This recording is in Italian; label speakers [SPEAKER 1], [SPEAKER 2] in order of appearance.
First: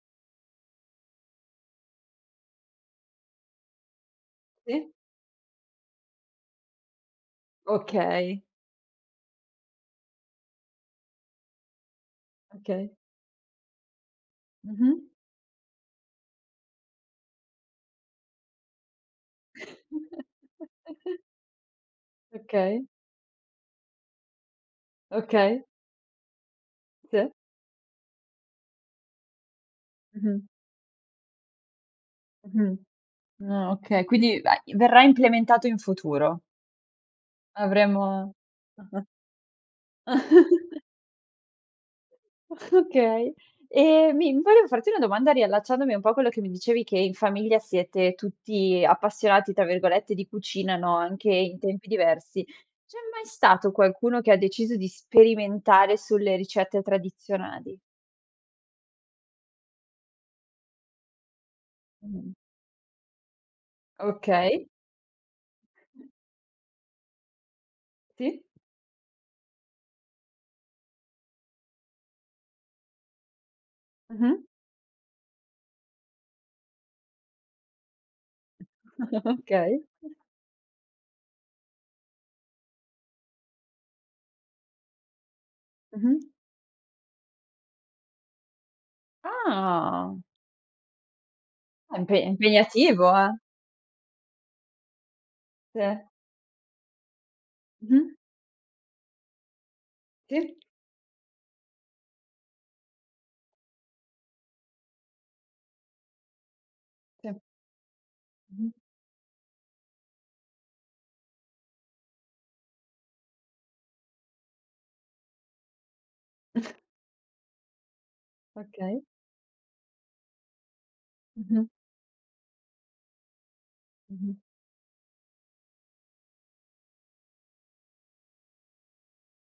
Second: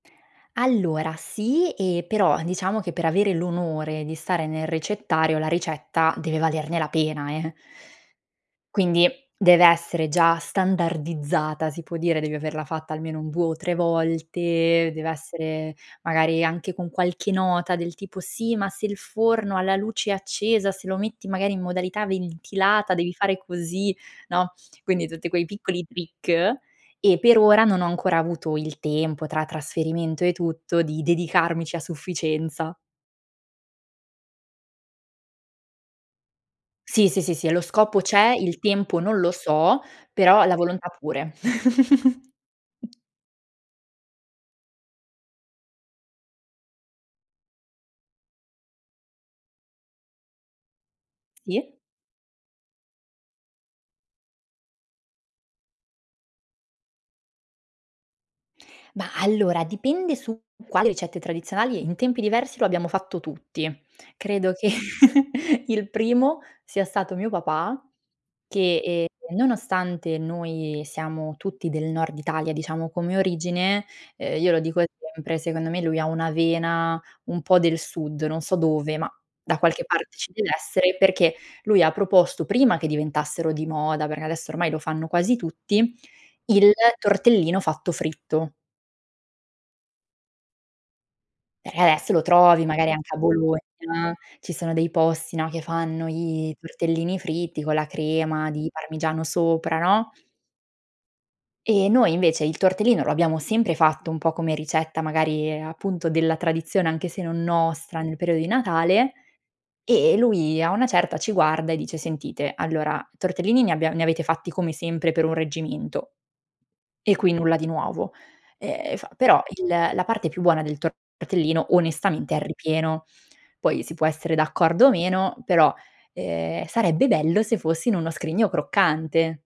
[SPEAKER 1] Allora sì, e però diciamo che per avere l'onore di stare nel
[SPEAKER 2] Sì.
[SPEAKER 1] ricettario la ricetta deve valerne la pena eh.
[SPEAKER 2] Okay.
[SPEAKER 1] Quindi deve essere già standardizzata, si può dire, devi averla
[SPEAKER 2] Okay.
[SPEAKER 1] fatta almeno un 2 o 3 volte, deve
[SPEAKER 2] Mh-mh.
[SPEAKER 1] essere magari anche con qualche nota del tipo: "Sì, ma se il forno ha la luce accesa, se lo metti magari in modalità
[SPEAKER 2] Okay.
[SPEAKER 1] ventilata, devi fare così", no, quindi tutti quei
[SPEAKER 2] Okay.
[SPEAKER 1] piccoli trick, e
[SPEAKER 2] Sì.
[SPEAKER 1] per ora non ho ancora avuto il tempo tra trasferimento e
[SPEAKER 2] Mh-mh.
[SPEAKER 1] tutto di dedicarmici a
[SPEAKER 2] Mh-mh.
[SPEAKER 1] sufficienza.
[SPEAKER 2] Ah okay, quindi va verrà implementato in futuro.
[SPEAKER 1] Sì, sì, sì, sì, e lo scopo c'è,
[SPEAKER 2] Avremo
[SPEAKER 1] il tempo non lo so, però la volontà pure.
[SPEAKER 2] Okay. E mi volevo farti una domanda riallacciandomi un po' a quello che mi dicevi che in famiglia siete tutti "appassionati" tra virgolette di cucina, no, anche in
[SPEAKER 1] Sì.
[SPEAKER 2] tempi diversi. C'è mai stato qualcuno che ha deciso di sperimentare sulle ricette tradizionali?
[SPEAKER 1] Mah, allora dipende su qua le ricette tradizionali in tempi
[SPEAKER 2] Mh.
[SPEAKER 1] diversi lo abbiamo fatto tutti. Credo
[SPEAKER 2] Okay.
[SPEAKER 1] che il primo sia stato mio papà
[SPEAKER 2] Sì.
[SPEAKER 1] che, ehm, nonostante noi siamo tutti del nord Italia diciamo come origine, uhm,
[SPEAKER 2] Mh-mh.
[SPEAKER 1] io lo dico sempre, secondo me lui ha una vena un po' del sud- non so dove, ma da
[SPEAKER 2] Okay.
[SPEAKER 1] qualche parte ci deve essere- perché lui ha proposto prima che diventassero di moda- perché adesso ormai lo fanno quasi tutti-
[SPEAKER 2] Mh-mh.
[SPEAKER 1] il tortellino fatto fritto.
[SPEAKER 2] Ah
[SPEAKER 1] Eh,
[SPEAKER 2] Ah
[SPEAKER 1] esso
[SPEAKER 2] impe
[SPEAKER 1] lo trovi magari
[SPEAKER 2] impegnativo,
[SPEAKER 1] anche a
[SPEAKER 2] eh.
[SPEAKER 1] Bologna, ci sono dei posti, no, che fanno
[SPEAKER 2] Sì.
[SPEAKER 1] i tortellini fritti con la
[SPEAKER 2] Mh-mh.
[SPEAKER 1] crema di parmigiano sopra, no?
[SPEAKER 2] Sì.
[SPEAKER 1] E noi invece il tortellino lo abbiamo sempre fatto un po' come ricetta magari appunto della tradizione anche se
[SPEAKER 2] Sì.
[SPEAKER 1] non nostra nel periodo di Natale, e e lui a una certa ci guarda e dice: "Sentite allora tortellini ne abbia ne avete fatti come sempre per un reggimento." E qui nulla di nuovo. Ehm,
[SPEAKER 2] Okay.
[SPEAKER 1] fa: "Però il la parte più buona del
[SPEAKER 2] Mh-mh.
[SPEAKER 1] tortellino onestamente è il ripieno. Poi si può essere
[SPEAKER 2] Mh-mh.
[SPEAKER 1] d'accordo o meno, però, ehm, sarebbe bello se fosse in uno scrigno croccante."